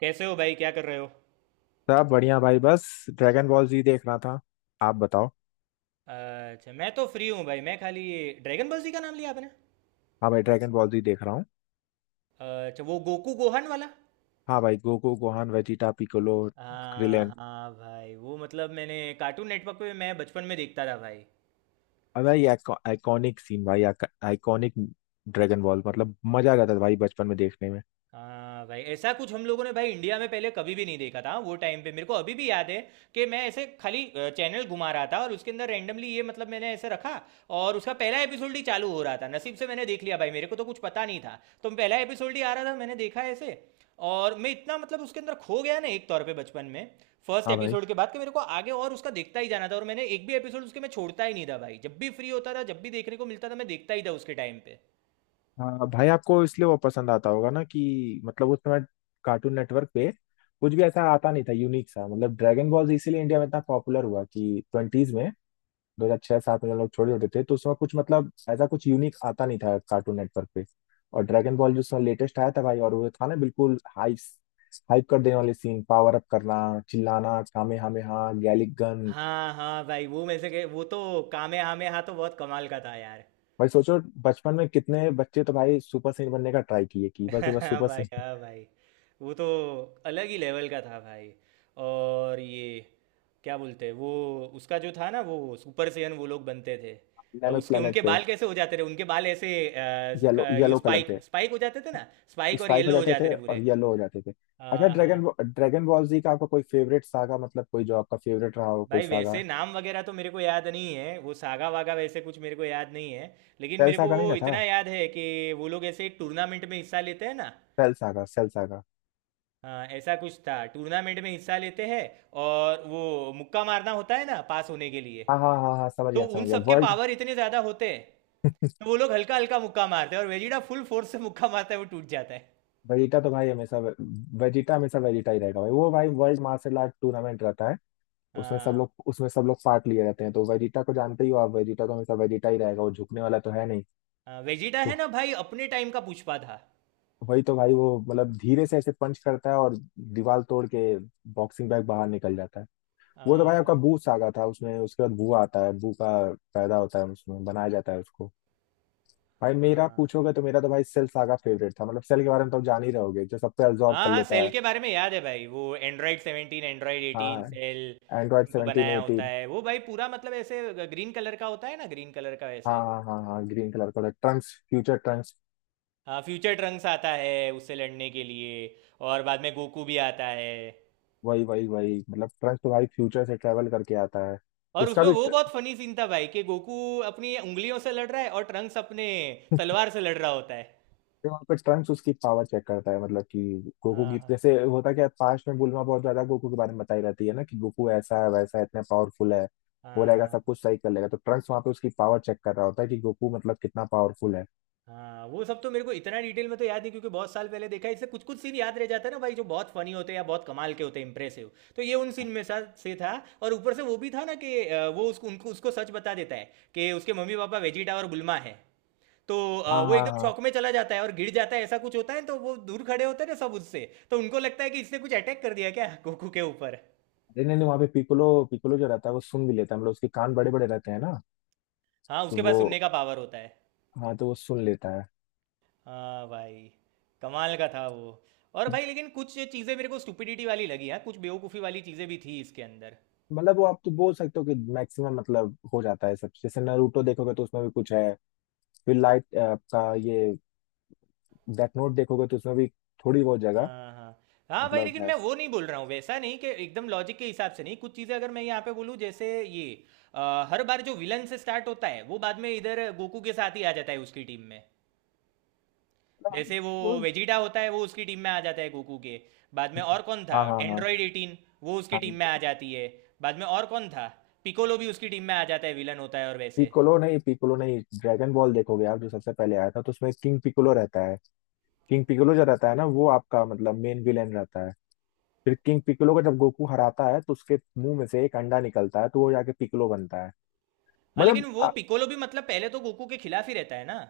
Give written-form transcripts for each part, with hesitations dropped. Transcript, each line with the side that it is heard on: right: कैसे हो भाई, क्या कर रहे हो।
left: सब बढ़िया भाई, बस ड्रैगन बॉल जी देख रहा था। आप बताओ।
right: अच्छा, मैं तो फ्री हूँ भाई। मैं खाली ये ड्रैगन बॉल जी का नाम लिया आपने।
left: हाँ भाई, ड्रैगन बॉल जी देख रहा हूँ।
right: अच्छा, वो गोकू गोहन वाला।
left: हाँ भाई, गोकू गोहान वेजिटा पिकोलो
right: हाँ
left: क्रिलेन।
right: हाँ भाई, वो मैंने कार्टून नेटवर्क पे मैं बचपन में देखता था भाई।
left: अब भाई आइकॉनिक सीन भाई, आइकॉनिक। ड्रैगन बॉल मतलब मजा आ जाता था भाई बचपन में देखने में।
right: हाँ भाई, ऐसा कुछ हम लोगों ने भाई इंडिया में पहले कभी भी नहीं देखा था। वो टाइम पे मेरे को अभी भी याद है कि मैं ऐसे खाली चैनल घुमा रहा था और उसके अंदर रैंडमली ये मैंने ऐसे रखा। और उसका पहला एपिसोड ही चालू हो रहा था। नसीब से मैंने देख लिया भाई। मेरे को तो कुछ पता नहीं था, तो पहला एपिसोड ही आ रहा था, मैंने देखा ऐसे। और मैं इतना उसके अंदर खो गया ना एक तौर पे बचपन में, फर्स्ट
left: हाँ भाई,
right: एपिसोड के बाद, कि मेरे को आगे और उसका देखता ही जाना था। और मैंने एक भी एपिसोड उसके मैं छोड़ता ही नहीं था भाई। जब भी फ्री होता था, जब भी देखने को मिलता था, मैं देखता ही था उसके टाइम पे।
left: हाँ भाई, आपको इसलिए वो पसंद आता होगा ना कि मतलब उस समय कार्टून नेटवर्क पे कुछ भी ऐसा आता नहीं था यूनिक सा। मतलब ड्रैगन बॉल जी इसीलिए इंडिया में इतना पॉपुलर हुआ कि ट्वेंटीज में, दो हजार छह सात में, जब लोग छोड़ देते थे तो उसमें कुछ मतलब ऐसा कुछ यूनिक आता नहीं था कार्टून नेटवर्क पे। और ड्रैगन बॉल जो उसमें लेटेस्ट आया था भाई, और वो था ना बिल्कुल हाइप। हाइप कर देने वाले सीन, पावर अप करना, चिल्लाना, कामे हामे हा, गैलिक गन।
right: हाँ हाँ भाई, वो वो तो कामे हामे हाँ तो बहुत कमाल का था यार।
left: भाई सोचो बचपन में कितने बच्चे तो भाई सुपर सैयन बनने का ट्राई किए कि बस एक बार
right: हाँ
left: सुपर
right: भाई,
left: सैयन।
right: हाँ भाई, वो तो अलग ही लेवल का था भाई। और ये क्या बोलते हैं वो, उसका जो था ना, वो सुपर सेयन वो लोग बनते थे।
left: डायनामिक
right: उसके
left: प्लेनेट
right: उनके
left: पे।
right: बाल कैसे हो जाते थे, उनके बाल ऐसे
left: येलो
right: ये
left: येलो कलर
right: स्पाइक
left: के।
right: स्पाइक हो जाते थे ना। स्पाइक और
left: स्पाइक हो
right: येलो हो
left: जाते थे
right: जाते थे पूरे।
left: और येलो हो जाते थे। अच्छा
right: हाँ हाँ।
left: ड्रैगन, ड्रैगन बॉल जी का आपका कोई फेवरेट सागा, मतलब कोई जो आपका फेवरेट रहा हो कोई
right: भाई
left: सागा।
right: वैसे नाम वगैरह तो मेरे को याद नहीं है। वो सागा वागा वैसे कुछ मेरे को याद नहीं है, लेकिन
left: ट्वेल्व
right: मेरे को
left: सागा नहीं
right: वो
left: ना था।
right: इतना याद है कि वो लोग ऐसे एक टूर्नामेंट में हिस्सा लेते हैं ना।
left: Cell saga, Cell saga.
right: हाँ, ऐसा कुछ था, टूर्नामेंट में हिस्सा लेते हैं। और वो मुक्का मारना होता है ना पास होने के लिए।
left: हाँ हाँ हाँ हाँ, समझ
right: तो
left: गया
right: उन
left: समझ गया,
right: सबके
left: वर्ल्ड।
right: पावर इतने ज़्यादा होते हैं, तो वो लोग हल्का हल्का मुक्का मारते हैं, और वेजिटा फुल फोर्स से मुक्का मारता है, वो टूट जाता है।
left: वेजिटा तो भाई हमेशा, वेजिटा हमेशा वेजिटा ही रहेगा भाई। वो भाई वर्ल्ड मार्शल आर्ट टूर्नामेंट रहता है। उसमें सब
right: हाँ।
left: लोग उसमें सब लोग पार्ट लिए रहते हैं तो वेजिटा को जानते ही हो आप, वेजिटा तो हमेशा वेजिटा ही रहेगा, वो झुकने वाला तो है नहीं।
right: हाँ, वेजिटा
left: तो
right: है ना भाई, अपने टाइम का पुष्पा था।
left: वही तो भाई, वो मतलब धीरे से ऐसे पंच करता है और दीवार तोड़ के बॉक्सिंग बैग बाहर निकल जाता है। वो तो भाई आपका
right: हाँ
left: बू सागा था, उसमें उसके बाद बू आता है, बू का पैदा होता है, उसमें बनाया जाता है उसको। भाई मेरा
right: हाँ
left: पूछोगे तो मेरा तो भाई सेल सागा फेवरेट था। मतलब सेल के बारे में तो आप जान ही रहोगे, जो सब पे absorb
right: हाँ
left: कर
right: हाँ।
left: लेता
right: सेल
left: है।
right: के बारे में याद है भाई, वो एंड्रॉयड 17, एंड्रॉयड 18,
left: हाँ।
right: सेल।
left: एंड्रॉइड
right: उनको
left: 17
right: बनाया होता
left: 18।
right: है वो भाई। पूरा मतलब ऐसे ग्रीन कलर का होता है ना, ग्रीन कलर का
left: हाँ
right: वैसे।
left: हाँ हाँ हाँ, ग्रीन कलर का ट्रंक्स, फ्यूचर ट्रंक्स।
right: हाँ, फ्यूचर ट्रंक्स आता है उससे लड़ने के लिए, और बाद में गोकू भी आता है।
left: वही वही वही मतलब ट्रंक्स तो भाई फ्यूचर से ट्रेवल करके आता है।
right: और
left: उसका
right: उसमें
left: भी
right: वो बहुत
left: tr-
right: फनी सीन था भाई कि गोकू अपनी उंगलियों से लड़ रहा है और ट्रंक्स अपने तलवार से लड़ रहा होता है।
left: वहाँ पे ट्रंक्स उसकी पावर चेक करता है, मतलब कि गोकू
right: हाँ
left: की।
right: हाँ
left: जैसे होता क्या है, पास्ट में बुल्मा बहुत ज्यादा गोकू के बारे में बताई रहती है ना कि गोकू ऐसा है वैसा है इतना पावरफुल है, हो
right: हाँ
left: रहेगा
right: हाँ।
left: सब कुछ सही कर लेगा। तो ट्रंक्स वहाँ पे उसकी पावर चेक कर रहा होता है कि गोकू मतलब कितना पावरफुल है।
right: हाँ, वो सब तो मेरे को इतना डिटेल में तो याद नहीं, क्योंकि बहुत साल पहले देखा है। इससे कुछ कुछ सीन याद रह जाता है ना भाई, जो बहुत फनी होते हैं या बहुत कमाल के होते हैं, इंप्रेसिव। तो ये उन सीन में से था। और ऊपर से वो भी था ना कि वो उसको सच बता देता है कि उसके मम्मी पापा वेजिटा और गुल्मा है। तो
left: हाँ
right: वो
left: हाँ
right: एकदम
left: हाँ।
right: शॉक में चला जाता है और गिर जाता है, ऐसा कुछ होता है। तो वो दूर खड़े होते हैं ना सब उससे, तो उनको लगता है कि इसने कुछ अटैक कर दिया क्या गोकू के ऊपर।
left: नहीं नहीं नहीं, वहाँ पे पिकोलो पिकोलो जो रहता है वो सुन भी लेता है, मतलब उसके कान बड़े बड़े रहते हैं ना।
right: हाँ,
left: तो
right: उसके
left: वो
right: पास सुनने का पावर होता है।
left: हाँ, तो वो सुन लेता है।
right: हाँ भाई, कमाल का था वो। और भाई, लेकिन कुछ चीज़ें मेरे को स्टुपिडिटी वाली लगी। हाँ, कुछ बेवकूफ़ी वाली चीज़ें भी थी इसके अंदर।
left: मतलब वो आप तो बोल सकते हो कि मैक्सिमम मतलब हो जाता है सब। जैसे नारुतो देखोगे तो उसमें भी कुछ है, फिर लाइट आपका ये डेथ नोट देखोगे तो उसमें भी थोड़ी बहुत जगह,
right: हाँ हाँ। हाँ भाई,
left: मतलब
right: लेकिन
left: है।
right: मैं वो नहीं बोल रहा हूँ, वैसा नहीं कि एकदम लॉजिक के हिसाब से नहीं। कुछ चीज़ें अगर मैं यहाँ पे बोलूँ, जैसे ये हर बार जो विलन से स्टार्ट होता है, वो बाद में इधर गोकू के साथ ही आ जाता है उसकी टीम में।
left: मतलब हाँ।
right: जैसे वो
left: वो-
right: वेजिटा होता है, वो उसकी टीम में आ जाता है गोकू के बाद में। और कौन था,
left: हाँ हाँ हाँ
right: एंड्रॉयड 18, वो उसकी
left: हाँ।
right: टीम में आ जाती है बाद में। और कौन था, पिकोलो भी उसकी टीम में आ जाता है, विलन होता है और वैसे।
left: पिकोलो नहीं, ड्रैगन बॉल देखोगे आप, जो सबसे पहले आया था, तो उसमें किंग पिकोलो रहता है। किंग पिकोलो जो रहता है ना, वो आपका मतलब मेन विलेन रहता है। फिर किंग पिक्कोलो को जब गोकू हराता है तो उसके मुंह में से एक अंडा निकलता है, तो वो जाके पिक्कोलो बनता है।
right: हाँ, लेकिन
left: मतलब
right: वो
left: आ-
right: पिकोलो भी मतलब पहले तो गोकू के खिलाफ ही रहता है ना।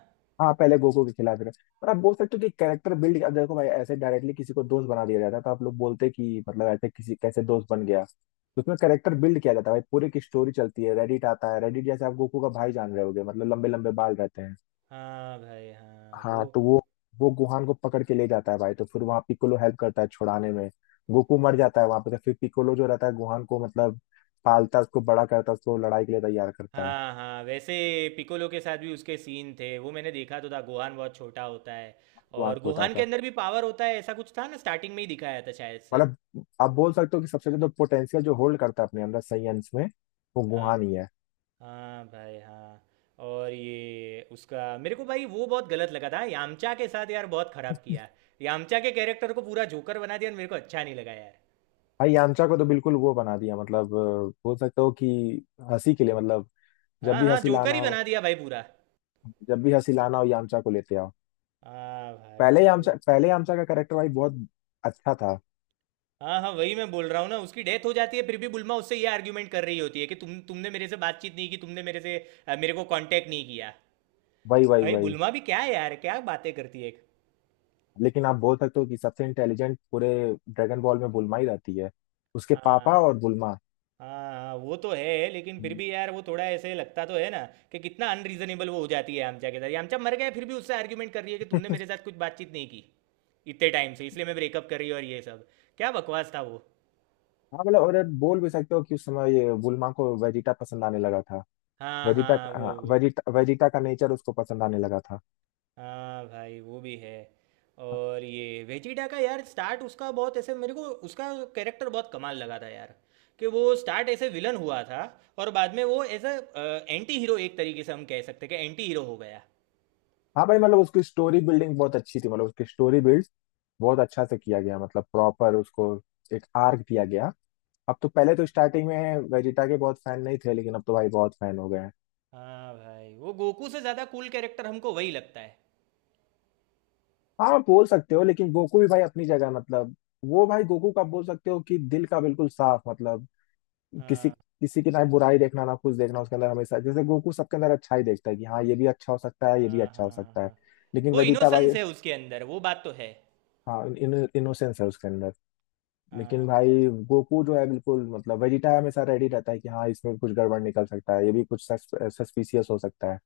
left: हाँ पहले गोकू के खिलाफ रहे, पर आप बोल सकते हो कि कैरेक्टर बिल्ड। अब देखो भाई ऐसे डायरेक्टली किसी को दोस्त बना दिया जाता है तो आप लोग बोलते कि मतलब ऐसे किसी कैसे दोस्त बन गया, तो उसमें कैरेक्टर बिल्ड किया जाता है भाई, पूरी की स्टोरी चलती है। रेडिट आता है, रेडिट जैसे आप गोकू का भाई जान रहे होगे, मतलब लंबे लंबे बाल रहते हैं।
right: हाँ भाई, हाँ वो।
left: हाँ तो वो गुहान को पकड़ के ले जाता है भाई, तो फिर वहाँ पिकोलो हेल्प करता है छुड़ाने में। गोकू मर जाता है वहां पे, तो फिर पिकोलो जो रहता है गुहान को मतलब पालता है, उसको बड़ा करता है, उसको लड़ाई के लिए तैयार करता है।
right: हाँ हाँ, वैसे पिकोलो के साथ भी उसके सीन थे, वो मैंने देखा तो था। गोहान बहुत छोटा होता है,
left: गुहान
right: और
left: छोटा
right: गोहान
left: होता
right: के
left: है।
right: अंदर भी पावर होता है, ऐसा कुछ था ना स्टार्टिंग में ही दिखाया था शायद से।
left: मतलब आप बोल सकते हो कि सबसे ज्यादा पोटेंशियल जो होल्ड करता है अपने अंदर सही अंश में, वो
right: हाँ
left: गुहान ही है।
right: हाँ भाई, हाँ। और ये उसका मेरे को भाई वो बहुत गलत लगा था यामचा के साथ यार, बहुत खराब किया। यामचा के कैरेक्टर को पूरा जोकर बना दिया, और मेरे को अच्छा नहीं लगा यार।
left: भाई यामचा को तो बिल्कुल वो बना दिया, मतलब बोल सकते हो कि हंसी के लिए, मतलब जब
right: हाँ
left: भी
right: हाँ,
left: हंसी
right: जोकर
left: लाना
right: ही
left: हो,
right: बना दिया भाई पूरा।
left: जब भी हंसी लाना हो यामचा को लेते आओ।
right: हाँ
left: पहले यामचा
right: भाई।
left: पहले यामचा का कैरेक्टर भाई बहुत अच्छा था।
right: हाँ हाँ, वही मैं बोल रहा हूँ ना, उसकी डेथ हो जाती है, फिर भी बुलमा उससे ये आर्ग्यूमेंट कर रही होती है कि तुमने मेरे से बातचीत नहीं की, तुमने मेरे से मेरे को कांटेक्ट नहीं किया।
left: वही वही
right: भाई
left: वही।
right: बुलमा भी क्या है यार, क्या बातें करती है।
left: लेकिन आप बोल सकते हो कि सबसे इंटेलिजेंट पूरे ड्रैगन बॉल में बुल्मा ही रहती है, उसके
right: हाँ।
left: पापा और बुल्मा।
right: हाँ, हाँ, वो तो है, लेकिन फिर
left: हम्म।
right: भी यार वो थोड़ा ऐसे लगता तो है ना कि कितना अनरीजनेबल वो हो जाती है आमचा के साथ। ये आमचा मर गया, फिर भी उससे आर्ग्यूमेंट कर रही है कि तुमने मेरे साथ कुछ बातचीत नहीं की इतने टाइम से, इसलिए मैं ब्रेकअप कर रही हूँ और ये सब। क्या बकवास था वो।
left: हाँ मतलब और बोल भी सकते हो कि उस समय ये बुल्मा को वेजिटा पसंद आने लगा था।
right: हाँ
left: वेजिटा,
right: हाँ,
left: हाँ
right: वो।
left: वेजिटा, वेजिटा का नेचर उसको पसंद आने लगा था।
right: हाँ भाई, वो भी है। और ये वेजिटा का यार स्टार्ट, उसका बहुत ऐसे मेरे को उसका कैरेक्टर बहुत कमाल लगा था यार। कि वो स्टार्ट ऐसे विलन हुआ था, और बाद में वो एज अ एंटी हीरो, एक तरीके से हम कह सकते हैं कि एंटी हीरो हो गया।
left: हाँ भाई, मतलब उसकी स्टोरी बिल्डिंग बहुत अच्छी थी। मतलब उसकी स्टोरी बिल्ड बहुत अच्छा से किया गया, मतलब प्रॉपर उसको एक आर्क दिया गया। अब तो, पहले तो स्टार्टिंग में वेजिटा के बहुत फैन नहीं थे, लेकिन अब तो भाई बहुत फैन हो गए हैं।
right: हाँ भाई, वो गोकू से ज़्यादा कूल कैरेक्टर हमको वही लगता है।
left: हाँ बोल सकते हो, लेकिन गोकू भी भाई अपनी जगह मतलब, वो भाई गोकू का बोल सकते हो कि दिल का बिल्कुल साफ। मतलब किसी, किसी की ना बुराई देखना ना कुछ देखना उसके अंदर, हमेशा जैसे गोकू सबके अंदर अच्छा ही देखता है कि हाँ ये भी अच्छा हो सकता है, ये भी
right: हाँ
left: अच्छा हो
right: हाँ
left: सकता है।
right: हाँ।
left: लेकिन
right: वो
left: वेजिटा भाई,
right: इनोसेंस है उसके अंदर, वो बात तो है।
left: हाँ इनोसेंस है उसके अंदर। लेकिन
right: हाँ।
left: भाई गोकू जो है बिल्कुल, मतलब वेजिटा हमेशा रेडी रहता है कि हाँ इसमें कुछ गड़बड़ निकल सकता है, ये भी कुछ सस्पिशियस हो सकता है।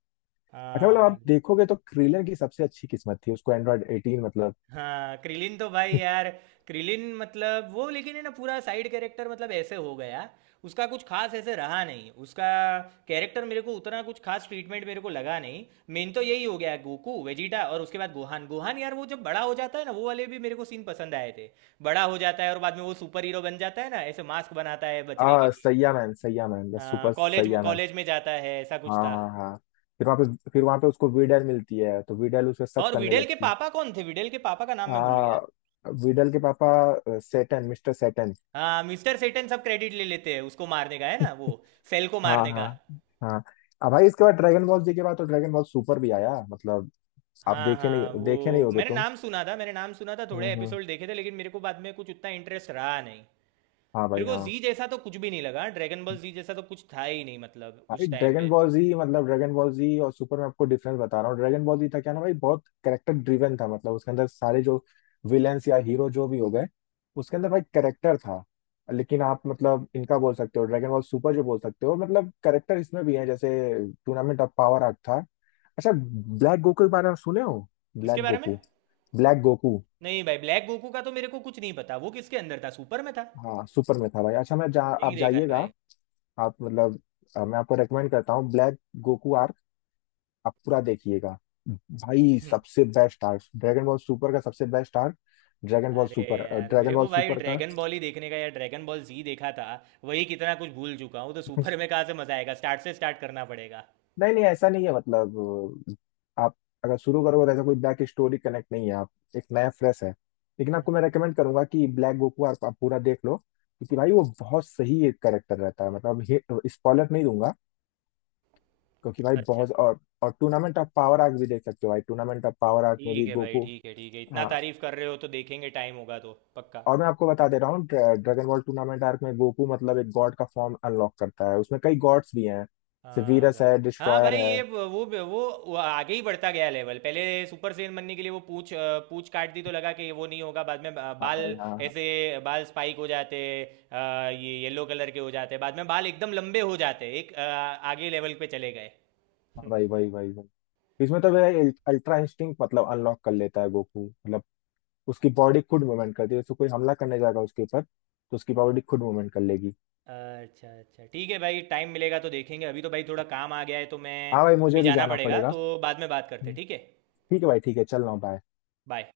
left: अच्छा मतलब आप
right: हाँ
left: देखोगे तो क्रीलन की सबसे अच्छी किस्मत थी, उसको एंड्रॉयड एटीन मतलब।
right: हाँ। क्रिलिन तो भाई यार, क्रिलिन मतलब वो लेकिन है ना पूरा साइड कैरेक्टर, मतलब ऐसे हो गया। उसका कुछ खास ऐसे रहा नहीं, उसका कैरेक्टर मेरे को उतना कुछ खास ट्रीटमेंट मेरे को लगा नहीं। मेन तो यही हो गया गोकू वेजिटा, और उसके बाद गोहान। गोहान यार, वो जब बड़ा हो जाता है ना, वो वाले भी मेरे को सीन पसंद आए थे। बड़ा हो जाता है और बाद में वो सुपर हीरो बन जाता है ना, ऐसे मास्क बनाता है बचने के लिए।
left: Saiyaman, Saiyaman, the
right: हाँ,
left: super
right: college
left: Saiyaman.
right: College में जाता है, ऐसा कुछ
left: हाँ
right: था।
left: हाँ हाँ। फिर वहाँ पे, फिर वहाँ पे उसको वीडल मिलती है, तो वीडल उस पे शक
right: और
left: करने
right: विडेल के
left: लगती है।
right: पापा कौन थे, विडेल के पापा का नाम मैं भूल गया।
left: हाँ वीडल के पापा, सेटन, मिस्टर सेटन।
right: हाँ, मिस्टर सेटन। सब क्रेडिट ले लेते हैं उसको मारने का है ना, वो सेल को
left: हाँ
right: मारने
left: हाँ
right: का।
left: हाँ। अब भाई इसके बाद, ड्रैगन बॉल जी के बाद तो ड्रैगन बॉल सुपर भी आया, मतलब आप
right: हाँ
left: देखे
right: हाँ।
left: नहीं,
right: वो
left: देखे नहीं होगे
right: मैंने
left: तुम।
right: नाम सुना था, मैंने नाम सुना था, थोड़े
left: हम्म।
right: एपिसोड देखे थे, लेकिन मेरे को बाद में कुछ उतना इंटरेस्ट रहा नहीं।
left: हाँ
right: मेरे
left: भाई।
right: को
left: हाँ
right: जी जैसा तो कुछ भी नहीं लगा। ड्रैगन बॉल जी जैसा तो कुछ था ही नहीं मतलब
left: भाई,
right: उस टाइम
left: ड्रैगन
right: पे।
left: बॉल जी मतलब ड्रैगन बॉल जी और सुपर में आपको डिफरेंस बता रहा हूँ। ड्रैगन बॉल जी था क्या ना भाई, बहुत कैरेक्टर ड्रिवन था, मतलब उसके अंदर सारे जो विलेंस या हीरो जो भी हो गए, उसके अंदर भाई कैरेक्टर था। लेकिन आप मतलब इनका बोल सकते हो ड्रैगन बॉल सुपर, जो बोल सकते हो मतलब कैरेक्टर इसमें भी है, जैसे टूर्नामेंट ऑफ पावर आर्ट था। अच्छा ब्लैक गोकू के बारे में सुने हो,
right: किसके
left: ब्लैक
right: बारे में।
left: गोकू। Black Goku.
right: नहीं भाई, ब्लैक गोकू का तो मेरे को कुछ नहीं पता। वो किसके अंदर था, सुपर में था।
left: हाँ सुपर में था भाई। अच्छा मैं
right: नहीं
left: आप
right: देखा है
left: जाइएगा।
right: भाई।
left: आप मतलब, मैं आपको रेकमेंड करता हूँ, ब्लैक गोकू आप पूरा देखिएगा। भाई
right: हम्म,
left: सबसे best arc, Dragon Ball Super का सबसे बेस्ट आर्क। ड्रैगन बॉल
right: अरे
left: सुपर,
right: यार,
left: ड्रैगन
right: मेरे
left: बॉल
right: को भाई
left: सुपर का
right: ड्रैगन बॉल ही देखने का यार, ड्रैगन बॉल जी देखा था, वही कितना कुछ भूल चुका हूँ। तो सुपर में कहाँ से मजा आएगा, स्टार्ट से स्टार्ट करना पड़ेगा।
left: नहीं नहीं ऐसा नहीं है, मतलब आप अगर शुरू करोगे तो ऐसा कोई बैक स्टोरी कनेक्ट नहीं है, आप एक नया फ्रेश है। लेकिन आपको मैं रेकमेंड करूंगा कि ब्लैक गोकू आप पूरा देख लो, क्योंकि
right: हम्म।
left: भाई
right: हम्म।
left: वो बहुत सही एक करेक्टर रहता है, मतलब स्पॉइलर नहीं दूंगा। क्योंकि भाई
right: अच्छा
left: बहुत, और टूर्नामेंट ऑफ पावर आर्क भी देख सकते हो भाई, टूर्नामेंट ऑफ पावर आर्क में
right: ठीक
left: भी
right: है भाई,
left: गोकू।
right: ठीक है ठीक है, इतना तारीफ कर रहे हो तो देखेंगे, टाइम होगा तो पक्का।
left: और मैं आपको बता दे रहा हूँ, ड्रैगन बॉल टूर्नामेंट आर्क में गोकू मतलब एक गॉड का फॉर्म अनलॉक करता है, उसमें कई गॉड्स भी हैं,
right: हाँ
left: सेवियरस
right: भाई,
left: है,
right: हाँ
left: डिस्ट्रॉयर
right: भाई।
left: है।
right: वो आगे ही बढ़ता गया लेवल। पहले सुपर सैयन बनने के लिए वो पूछ काट दी, तो लगा कि वो नहीं होगा। बाद में
left: हाँ भाई
right: बाल
left: हाँ हाँ।
right: ऐसे, बाल स्पाइक हो जाते, अ, ये येलो कलर के हो जाते। बाद में बाल एकदम लंबे हो जाते, एक आगे लेवल पे चले गए।
left: हाँ
right: हम्म।
left: भाई भाई भाई भाई। इसमें तो वह अल्ट्रा इंस्टिंक्ट मतलब अनलॉक कर लेता है गोकू, मतलब उसकी बॉडी खुद मूवमेंट करती है, तो कोई हमला करने जाएगा उसके ऊपर तो उसकी
right: हम्म।
left: बॉडी खुद मूवमेंट कर लेगी।
right: अच्छा अच्छा, ठीक है भाई, टाइम मिलेगा तो देखेंगे। अभी तो भाई थोड़ा काम आ गया है तो मैं,
left: हाँ भाई,
right: अभी
left: मुझे भी
right: जाना
left: जाना
right: पड़ेगा
left: पड़ेगा।
right: तो बाद में बात करते हैं,
left: हम्म।
right: ठीक है।
left: ठीक है भाई, ठीक है, चल रहा हूँ, बाय।
right: बाय।